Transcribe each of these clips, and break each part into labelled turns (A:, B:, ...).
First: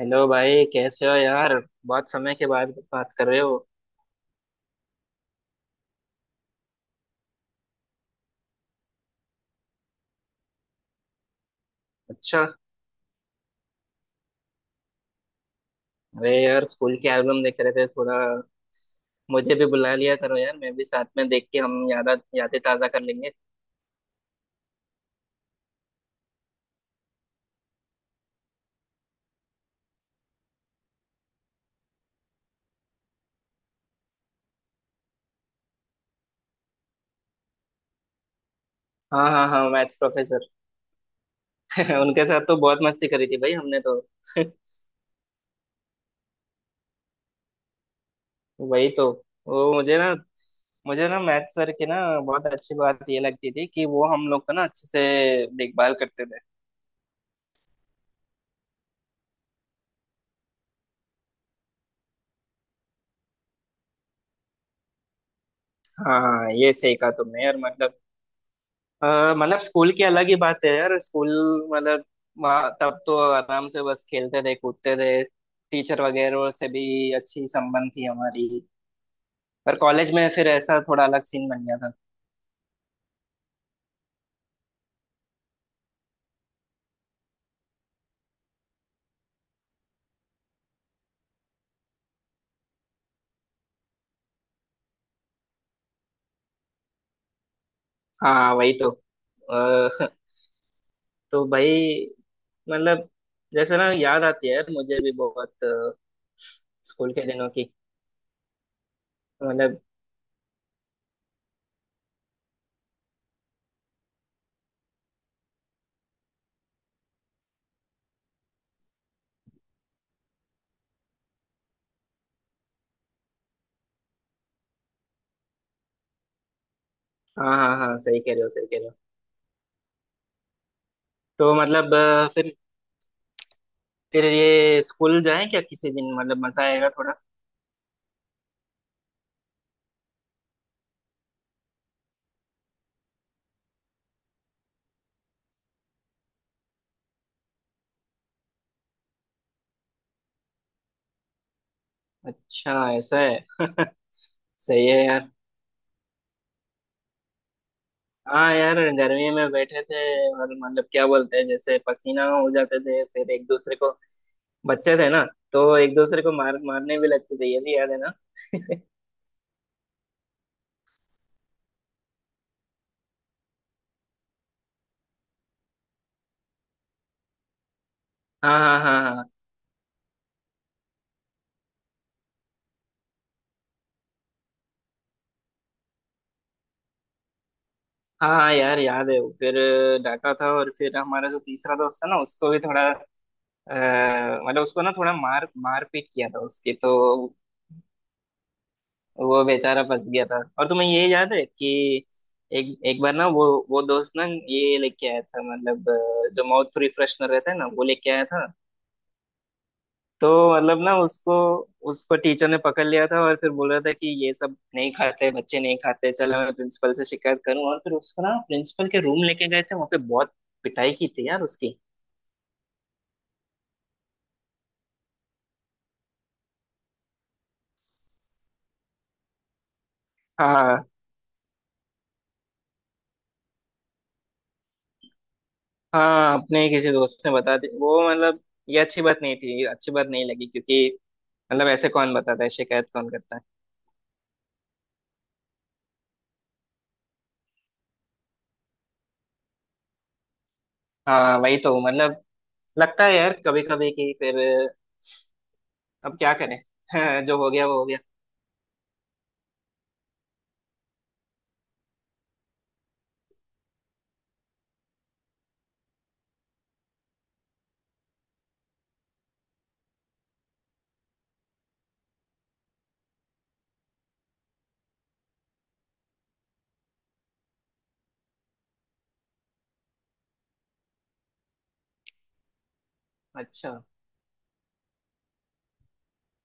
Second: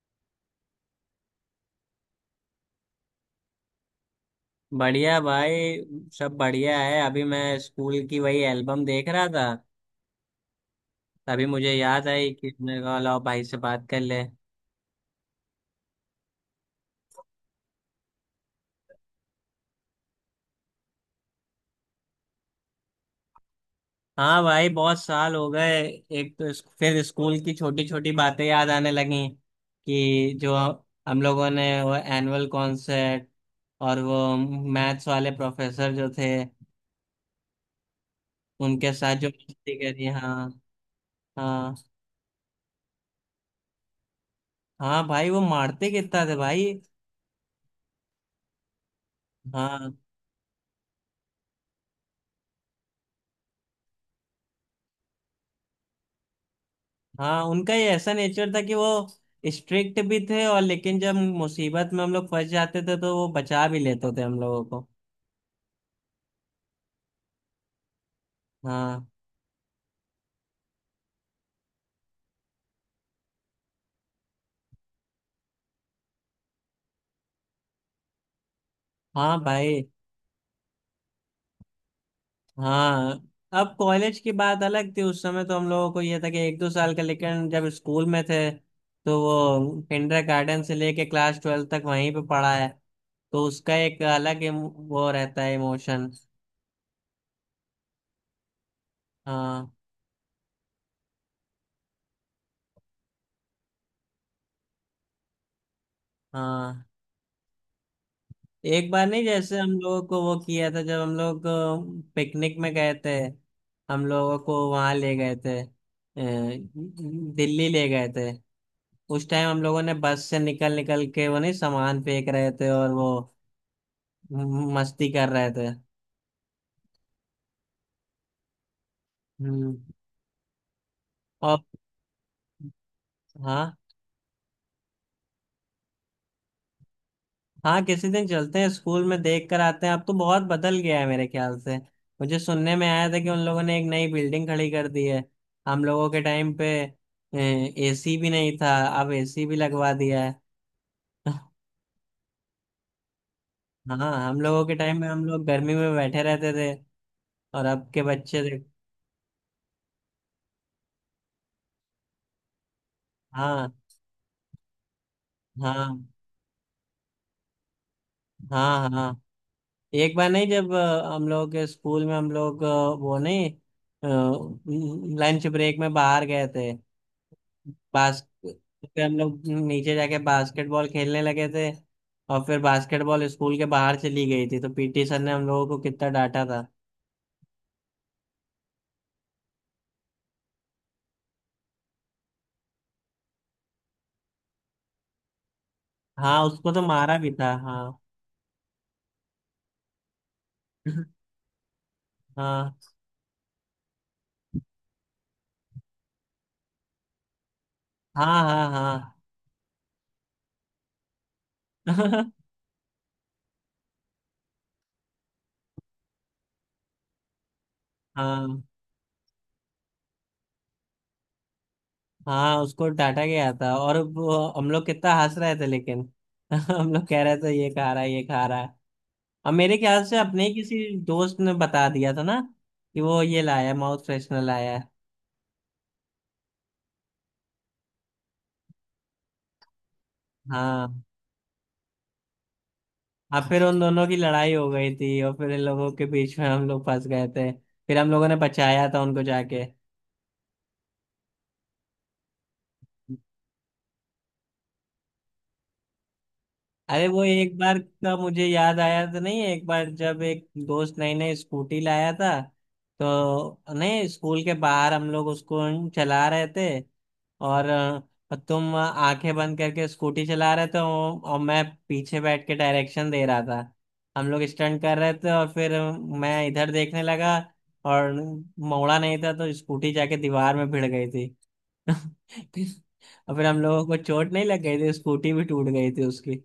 A: Hello भाई कैसे हो यार। बहुत समय के बाद बात कर रहे हो।
B: बढ़िया भाई। सब बढ़िया है। अभी मैं स्कूल की वही एल्बम देख रहा था। तभी मुझे याद आई
A: अच्छा।
B: कि मैंने कहा लाओ भाई से बात कर ले।
A: अरे यार स्कूल के एल्बम देख रहे थे थोड़ा। मुझे भी बुला लिया करो यार मैं भी साथ में देख के हम यादें ताजा कर लेंगे।
B: हाँ भाई, बहुत साल हो गए। एक तो फिर स्कूल की छोटी छोटी बातें याद आने लगी कि जो हम लोगों ने वो एनुअल कॉन्सर्ट और वो मैथ्स वाले प्रोफेसर जो थे उनके साथ जो
A: हाँ हाँ हाँ
B: मस्ती
A: मैथ्स
B: करी। हाँ
A: प्रोफेसर।
B: हाँ
A: उनके साथ तो बहुत मस्ती करी थी भाई हमने तो।
B: हाँ, भाई वो मारते कितना थे भाई।
A: वही तो। वो
B: हाँ,
A: मुझे ना मैथ सर की ना बहुत अच्छी बात ये लगती थी कि वो हम लोग का ना अच्छे से देखभाल करते थे।
B: हाँ उनका ये ऐसा नेचर था कि वो स्ट्रिक्ट भी थे और लेकिन जब मुसीबत में हम लोग फंस जाते थे तो वो बचा भी लेते थे हम लोगों को।
A: हाँ हाँ ये सही कहा तुमने यार मतलब।
B: हाँ
A: मतलब स्कूल की अलग ही बात है यार स्कूल। मतलब वहाँ तब तो आराम से बस खेलते थे कूदते थे। टीचर वगैरह से भी अच्छी संबंध थी हमारी।
B: हाँ
A: पर
B: भाई।
A: कॉलेज में फिर ऐसा थोड़ा अलग सीन बन गया था।
B: हाँ, अब कॉलेज की बात अलग थी। उस समय तो हम लोगों को ये था कि एक दो साल का, लेकिन जब स्कूल में थे तो वो किंडर गार्डन से लेके क्लास ट्वेल्थ तक वहीं पे पढ़ा है। तो उसका एक अलग वो रहता है इमोशन।
A: हाँ वही तो
B: हाँ
A: तो भाई मतलब जैसे ना याद आती है यार मुझे भी बहुत
B: हाँ।
A: स्कूल के दिनों की।
B: एक बार नहीं, जैसे हम
A: मतलब।
B: लोगों को वो किया था जब हम लोग पिकनिक में गए थे। हम लोगों को वहां ले गए थे, दिल्ली ले गए थे। उस टाइम हम लोगों ने बस से निकल निकल के वो नहीं सामान फेंक रहे थे और वो मस्ती कर रहे थे।
A: हाँ हाँ हाँ सही कह रहे हो सही कह रहे हो।
B: हम्म।
A: तो
B: और
A: मतलब फिर
B: हाँ।
A: ये स्कूल जाएं क्या किसी दिन मतलब मजा आएगा थोड़ा।
B: हाँ किसी दिन चलते हैं स्कूल में देख कर आते हैं। अब तो बहुत बदल गया है मेरे ख्याल से। मुझे सुनने में आया था कि उन लोगों ने एक नई बिल्डिंग खड़ी कर दी है। हम लोगों के टाइम पे एसी भी नहीं था। अब एसी भी लगवा दिया है।
A: अच्छा ऐसा है।
B: हाँ, हम लोगों के
A: सही
B: टाइम
A: है
B: में हम
A: यार।
B: लोग गर्मी में बैठे रहते थे। और अब के बच्चे
A: हाँ
B: देख।
A: यार गर्मी में बैठे थे। और मतलब क्या बोलते हैं जैसे पसीना हो जाते थे फिर एक
B: हाँ
A: दूसरे को। बच्चे थे ना। तो एक
B: हाँ
A: दूसरे को मार मारने भी लगते थे ये भी याद है ना।
B: हाँ हाँ। एक बार नहीं जब हम लोग के स्कूल में हम लोग वो नहीं लंच ब्रेक में बाहर गए थे
A: हाँ
B: बास्केट।
A: हाँ हाँ
B: फिर हम
A: हाँ।
B: लोग नीचे जाके बास्केटबॉल खेलने लगे थे और फिर बास्केटबॉल स्कूल के बाहर चली गई थी तो पीटी सर ने हम लोगों को कितना डांटा था।
A: हाँ हाँ यार याद है वो। फिर डांटा था और फिर हमारा जो तीसरा दोस्त था ना उसको भी थोड़ा मतलब उसको ना थोड़ा मार मार पीट किया था
B: हाँ उसको
A: उसकी
B: तो
A: तो।
B: मारा भी था। हाँ
A: वो बेचारा फंस गया था। और तुम्हें ये याद है कि
B: हाँ
A: एक एक बार ना वो दोस्त ना ये लेके आया था मतलब जो माउथ रिफ्रेशनर रहता है ना वो लेके
B: हाँ
A: आया था।
B: हाँ हाँ।
A: तो मतलब ना उसको उसको टीचर ने पकड़ लिया था और फिर बोल रहा था कि ये सब नहीं खाते बच्चे नहीं खाते चलो मैं प्रिंसिपल से शिकायत करूं। और फिर उसको ना
B: हाँ
A: प्रिंसिपल के रूम लेके गए थे वहां पे बहुत पिटाई की थी यार उसकी।
B: हाँ उसको डांटा गया था और हम लोग कितना हंस रहे थे लेकिन। हम लोग कह रहे थे ये खा रहा है ये खा रहा है। और मेरे ख्याल से अपने ही
A: हाँ
B: किसी दोस्त ने बता दिया था ना कि वो ये लाया माउथ फ्रेशनर लाया है।
A: हाँ अपने किसी दोस्त ने बता दी वो मतलब ये अच्छी बात नहीं थी अच्छी बात नहीं लगी क्योंकि
B: हाँ
A: मतलब ऐसे कौन बताता है शिकायत कौन करता
B: हाँ,
A: है।
B: फिर उन दोनों की लड़ाई हो गई थी और फिर इन लोगों के बीच में हम लोग फंस गए थे। फिर हम लोगों ने बचाया था उनको जाके।
A: हाँ वही तो मतलब लगता है यार कभी कभी कि फिर अब क्या करें।
B: अरे, वो
A: जो हो
B: एक
A: गया
B: बार
A: वो हो गया।
B: का मुझे याद आया तो नहीं, एक बार जब एक दोस्त नई नई स्कूटी लाया था तो नहीं स्कूल के बाहर हम लोग उसको चला रहे थे। और तुम आंखें बंद करके स्कूटी चला रहे थे और मैं पीछे बैठ के डायरेक्शन दे रहा था। हम लोग स्टंट कर रहे थे और फिर मैं इधर देखने लगा। और मोड़ा नहीं था तो स्कूटी जाके दीवार में भिड़ गई थी। फिर और फिर हम
A: अच्छा।
B: लोगों को चोट नहीं लग गई थी। स्कूटी भी टूट गई थी उसकी।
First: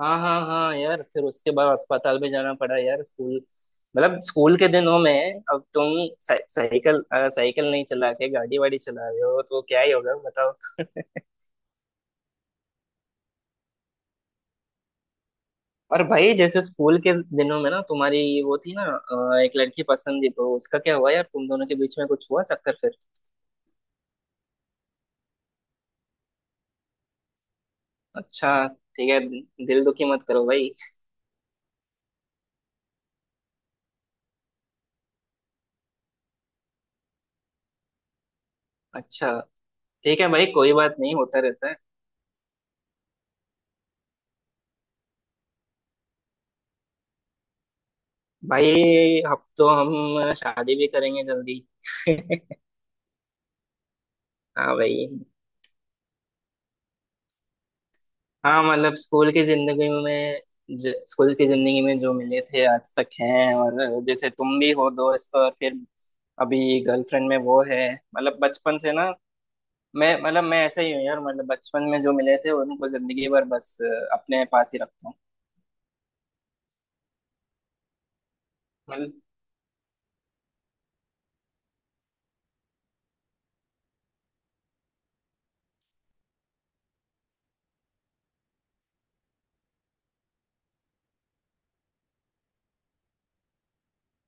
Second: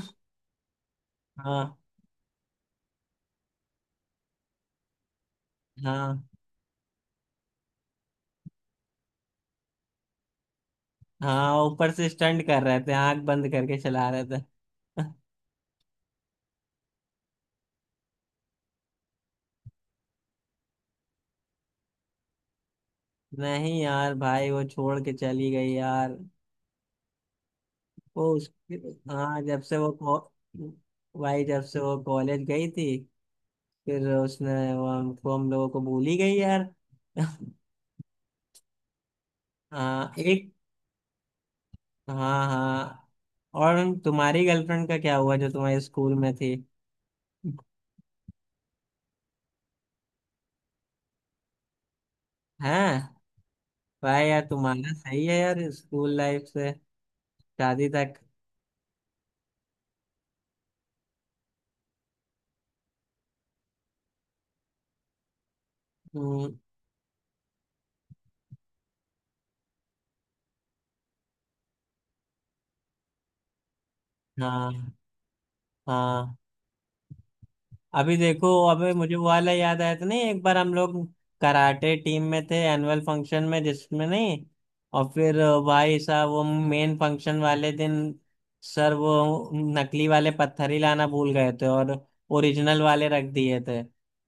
A: हाँ हाँ हाँ यार फिर उसके बाद
B: हाँ
A: अस्पताल भी जाना पड़ा यार स्कूल। मतलब स्कूल के दिनों में अब तुम
B: हाँ
A: साइकिल नहीं चला के गाड़ी वाड़ी चला रहे हो तो क्या ही होगा बताओ।
B: हाँ, ऊपर से स्टंट कर रहे थे, आंख बंद करके चला रहे थे।
A: और भाई जैसे स्कूल के दिनों में ना तुम्हारी वो थी ना एक लड़की पसंद थी तो उसका क्या हुआ यार तुम दोनों के बीच में कुछ हुआ चक्कर फिर।
B: नहीं यार भाई, वो छोड़ के चली गई यार। वो उस।
A: अच्छा ठीक है।
B: हाँ, जब से
A: दिल
B: वो
A: दुखी
B: को-
A: मत करो भाई।
B: भाई जब से वो कॉलेज गई थी फिर उसने वो हमको हम लोगों को भूल ही गई यार।
A: अच्छा
B: हाँ
A: ठीक है भाई
B: एक।
A: कोई बात नहीं होता रहता है।
B: हाँ हाँ। और तुम्हारी गर्लफ्रेंड का क्या हुआ जो तुम्हारे स्कूल में थी?
A: भाई अब तो हम शादी भी करेंगे जल्दी।
B: हैं? भाई यार
A: हाँ
B: तुम्हारा
A: भाई।
B: सही है यार, स्कूल लाइफ से शादी तक।
A: हाँ मतलब स्कूल की जिंदगी में स्कूल की जिंदगी में जो मिले थे आज तक हैं और जैसे तुम भी हो दोस्त और फिर
B: हम्म,
A: अभी गर्लफ्रेंड में वो है। मतलब बचपन से ना मैं मतलब मैं ऐसा ही हूँ यार मतलब बचपन में जो मिले थे उनको जिंदगी भर बस अपने पास ही
B: हाँ
A: रखता हूँ।
B: हाँ। अभी देखो अबे,
A: मतलब।
B: मुझे वो वाला याद आया था नहीं, एक बार हम लोग कराटे टीम में थे एनुअल फंक्शन में जिसमें नहीं। और फिर भाई साहब, वो मेन फंक्शन वाले दिन सर वो नकली वाले पत्थर ही लाना भूल गए थे और ओरिजिनल वाले रख दिए थे।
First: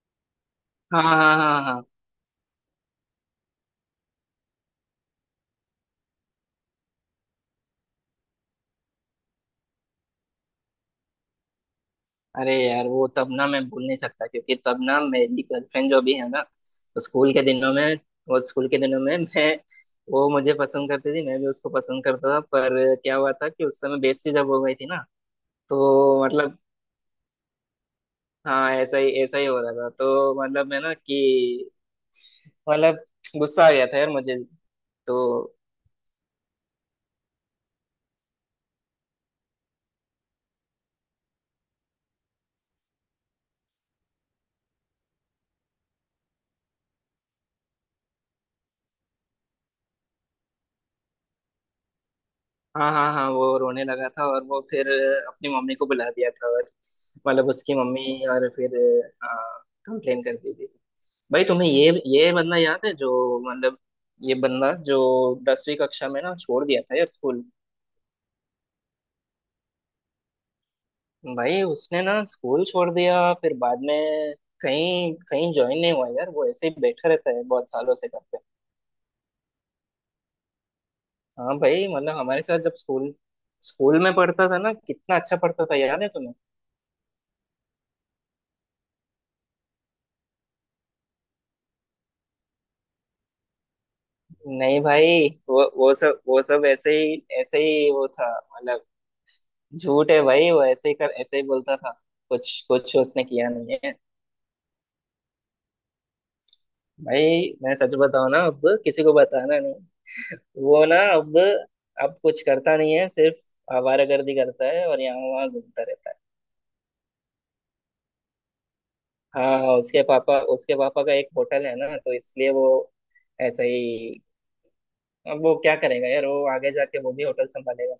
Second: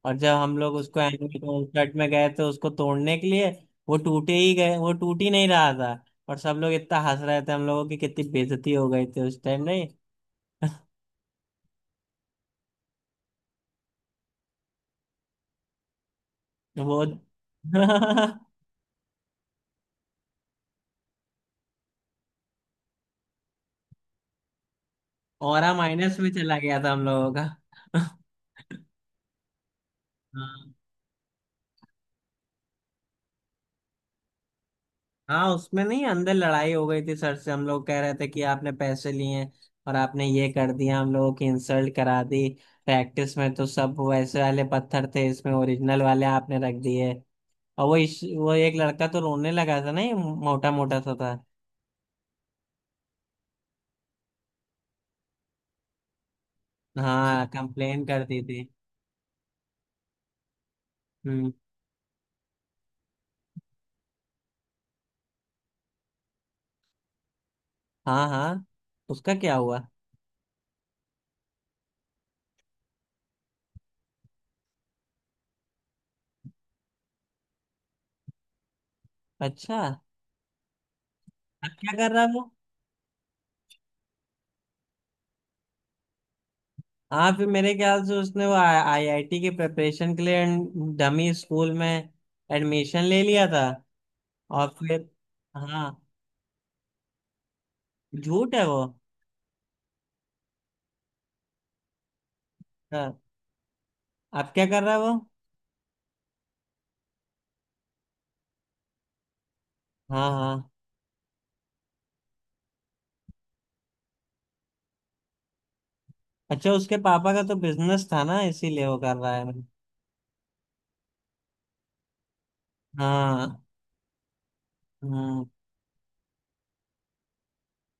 B: और जब हम लोग उसको
A: हाँ हाँ
B: एनुअल
A: हाँ हाँ।
B: कॉन्सर्ट में गए थे उसको तोड़ने के लिए वो टूटे ही गए, वो टूट ही नहीं रहा था। और सब लोग इतना हंस रहे थे, हम लोगों की कितनी बेइज्जती हो गई थी उस टाइम नहीं।
A: अरे यार वो तब ना मैं भूल नहीं सकता क्योंकि तब ना मेरी गर्लफ्रेंड जो भी है ना। तो
B: वो।
A: स्कूल के दिनों में वो स्कूल के दिनों में मैं वो मुझे पसंद करती थी मैं भी उसको पसंद करता था पर क्या हुआ था कि उस समय बेइज्जती जब हो गई थी ना।
B: औरा माइनस
A: तो
B: में चला
A: मतलब।
B: गया था हम लोगों का।
A: हाँ ऐसा ही हो रहा था तो मतलब
B: हाँ
A: मैं ना कि मतलब गुस्सा आ गया था यार मुझे।
B: हाँ,
A: तो।
B: उसमें नहीं अंदर लड़ाई हो गई थी सर से। हम लोग कह रहे थे कि आपने पैसे लिए हैं और आपने ये कर दिया हम लोगों की इंसल्ट करा दी। प्रैक्टिस में तो सब वैसे वाले पत्थर थे इसमें ओरिजिनल वाले आपने रख दिए। और वो एक लड़का तो रोने लगा था ना, ये मोटा मोटा सा था।
A: हाँ हाँ हाँ वो रोने लगा था और वो फिर अपनी मम्मी को बुला दिया था और
B: हाँ
A: मतलब उसकी मम्मी
B: कंप्लेन करती
A: और
B: थी।
A: फिर कंप्लेन कर दी थी। भाई
B: हम्म।
A: तुम्हें ये बंदा याद है जो मतलब ये बंदा जो दसवीं कक्षा में ना छोड़ दिया था यार स्कूल।
B: हाँ हाँ, उसका क्या हुआ?
A: भाई उसने ना स्कूल छोड़ दिया फिर बाद में कहीं कहीं ज्वाइन नहीं हुआ यार वो ऐसे ही बैठा रहता है बहुत सालों से घर पे।
B: अच्छा,
A: हाँ
B: अब
A: भाई
B: क्या कर
A: मतलब
B: रहा है?
A: हमारे साथ जब स्कूल स्कूल में पढ़ता था ना कितना अच्छा पढ़ता था याद है तुम्हें।
B: हाँ फिर मेरे ख्याल से उसने वो आईआईटी की प्रिपरेशन के लिए डमी स्कूल में एडमिशन ले लिया था। और
A: नहीं
B: फिर।
A: भाई
B: हाँ,
A: वो सब ऐसे ही वो था।
B: झूठ है वो।
A: मतलब झूठ है भाई वो ऐसे ही कर ऐसे ही बोलता था कुछ कुछ
B: हाँ,
A: उसने किया नहीं है।
B: अब क्या कर रहा है वो?
A: भाई मैं सच बताऊं ना अब किसी को बताना नहीं।
B: हाँ हाँ।
A: वो ना अब कुछ करता नहीं है सिर्फ आवारागर्दी करता है और यहाँ वहाँ घूमता रहता है।
B: अच्छा, उसके पापा का तो बिजनेस था ना इसीलिए वो कर रहा है।
A: हाँ हाँ, उसके पापा का एक होटल है ना तो इसलिए वो
B: हाँ,
A: ऐसा ही। अब
B: हम्म
A: वो क्या करेगा यार वो आगे जाके वो भी होटल संभालेगा।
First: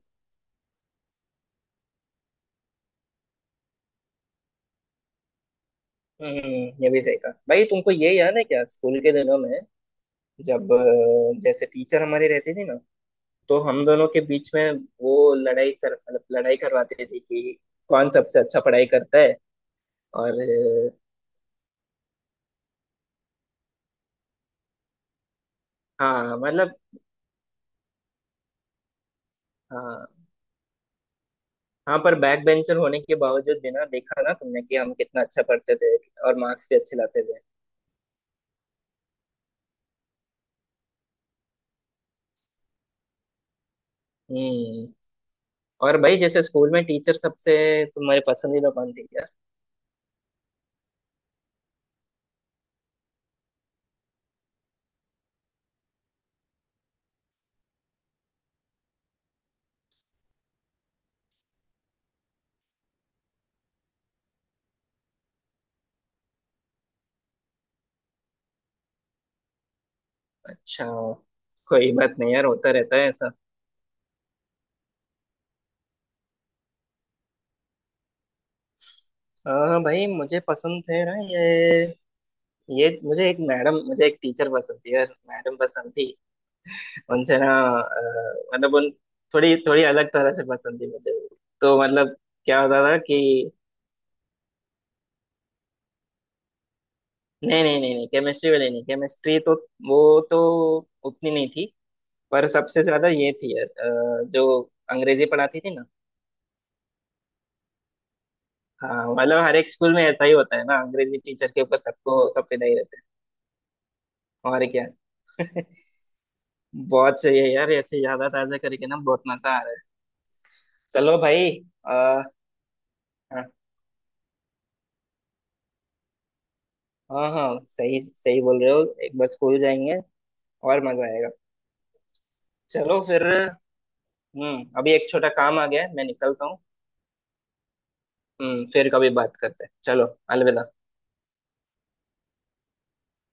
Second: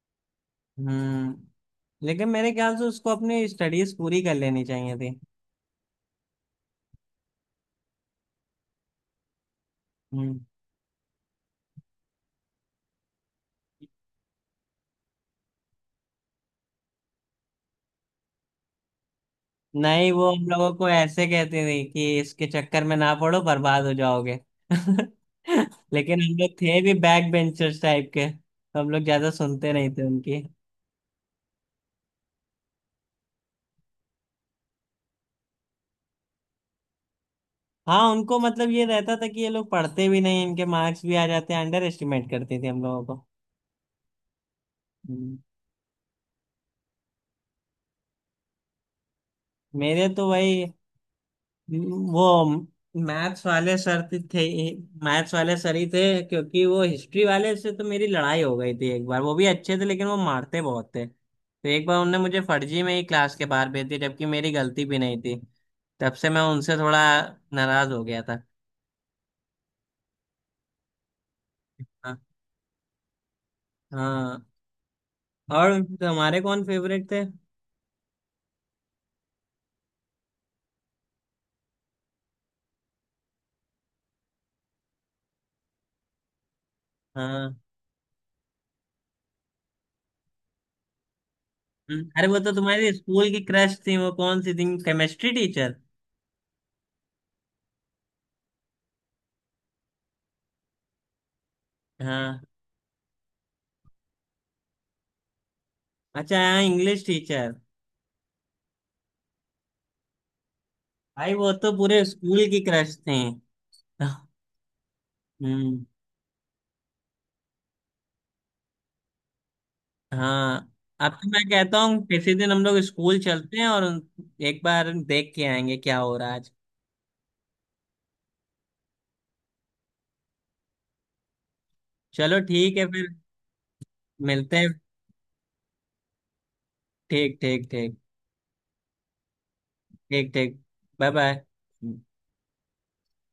B: हम्म। लेकिन मेरे ख्याल से उसको अपनी स्टडीज पूरी कर लेनी चाहिए थी।
A: ये भी सही कहा भाई। तुमको ये याद है क्या स्कूल के दिनों में
B: हम्म।
A: जब जैसे टीचर हमारे रहते थे ना तो हम दोनों के बीच में वो लड़ाई कर मतलब लड़ाई करवाते थे कि कौन सबसे अच्छा पढ़ाई करता है।
B: नहीं, वो
A: और
B: हम लोगों को
A: अ,
B: ऐसे कहती थी कि इसके चक्कर में ना पड़ो बर्बाद हो जाओगे। लेकिन हम
A: हाँ
B: लोग
A: मतलब।
B: थे भी बैक बेंचर्स टाइप के तो हम लोग ज्यादा सुनते नहीं थे
A: हाँ
B: उनकी।
A: हाँ पर बैक बेंचर होने के बावजूद भी ना देखा ना तुमने कि हम कितना अच्छा पढ़ते थे और मार्क्स भी अच्छे लाते थे।
B: हाँ उनको मतलब ये रहता था कि ये लोग पढ़ते भी नहीं इनके मार्क्स भी आ जाते हैं, अंडर एस्टिमेट करती थी हम लोगों को।
A: हम्म।
B: हम्म।
A: और भाई जैसे स्कूल में टीचर सबसे तुम्हारे पसंदीदा कौन थी यार।
B: मेरे तो वही वो मैथ्स वाले सर थे मैथ्स वाले सर ही थे। क्योंकि वो हिस्ट्री वाले से तो मेरी लड़ाई हो गई थी एक बार। वो भी अच्छे थे लेकिन वो मारते बहुत थे तो एक बार उनने मुझे फर्जी में ही क्लास के बाहर भेज दिया जबकि मेरी गलती भी नहीं थी। तब से मैं उनसे थोड़ा नाराज हो गया था।
A: अच्छा कोई बात
B: हाँ
A: नहीं यार होता रहता है ऐसा।
B: हाँ। और तुम्हारे कौन फेवरेट थे?
A: हाँ भाई मुझे पसंद थे ना ये। ये मुझे एक मैडम मुझे एक टीचर पसंद थी यार मैडम पसंद थी। उनसे ना
B: हाँ
A: मतलब उन थोड़ी थोड़ी अलग तरह से पसंद थी मुझे। तो मतलब
B: अरे वो तो
A: क्या होता
B: तुम्हारी
A: था कि
B: स्कूल की क्रश थी, वो कौन सी थी, केमिस्ट्री टीचर?
A: नहीं नहीं नहीं नहीं केमिस्ट्री वाली नहीं। केमिस्ट्री तो वो तो उतनी नहीं थी।
B: हाँ
A: पर सबसे ज्यादा ये थी यार जो अंग्रेजी पढ़ाती थी ना।
B: अच्छा, हाँ इंग्लिश टीचर।
A: हाँ मतलब हर एक स्कूल में ऐसा ही होता है ना अंग्रेजी
B: भाई
A: टीचर
B: वो
A: के
B: तो
A: ऊपर
B: पूरे
A: सबको सब
B: स्कूल की
A: फिदा ही
B: क्रश
A: रहते
B: थी।
A: हैं और क्या।
B: हम्म।
A: बहुत सही है यार ऐसे यादा ताजा करके ना बहुत मजा आ रहा है।
B: हाँ, अब
A: चलो
B: तो मैं
A: भाई।
B: कहता हूँ किसी दिन हम लोग स्कूल
A: आ,
B: चलते हैं और एक बार देख के आएंगे क्या हो रहा है आज।
A: हाँ हाँ सही सही बोल रहे हो एक बार स्कूल जाएंगे और मजा आएगा।
B: चलो ठीक है
A: चलो
B: फिर।
A: फिर।
B: मिलते हैं।
A: अभी एक छोटा काम आ गया है मैं निकलता हूँ।
B: ठीक ठीक ठीक।
A: फिर कभी बात करते हैं चलो।
B: ठीक ठीक।
A: अलविदा।
B: Bye bye.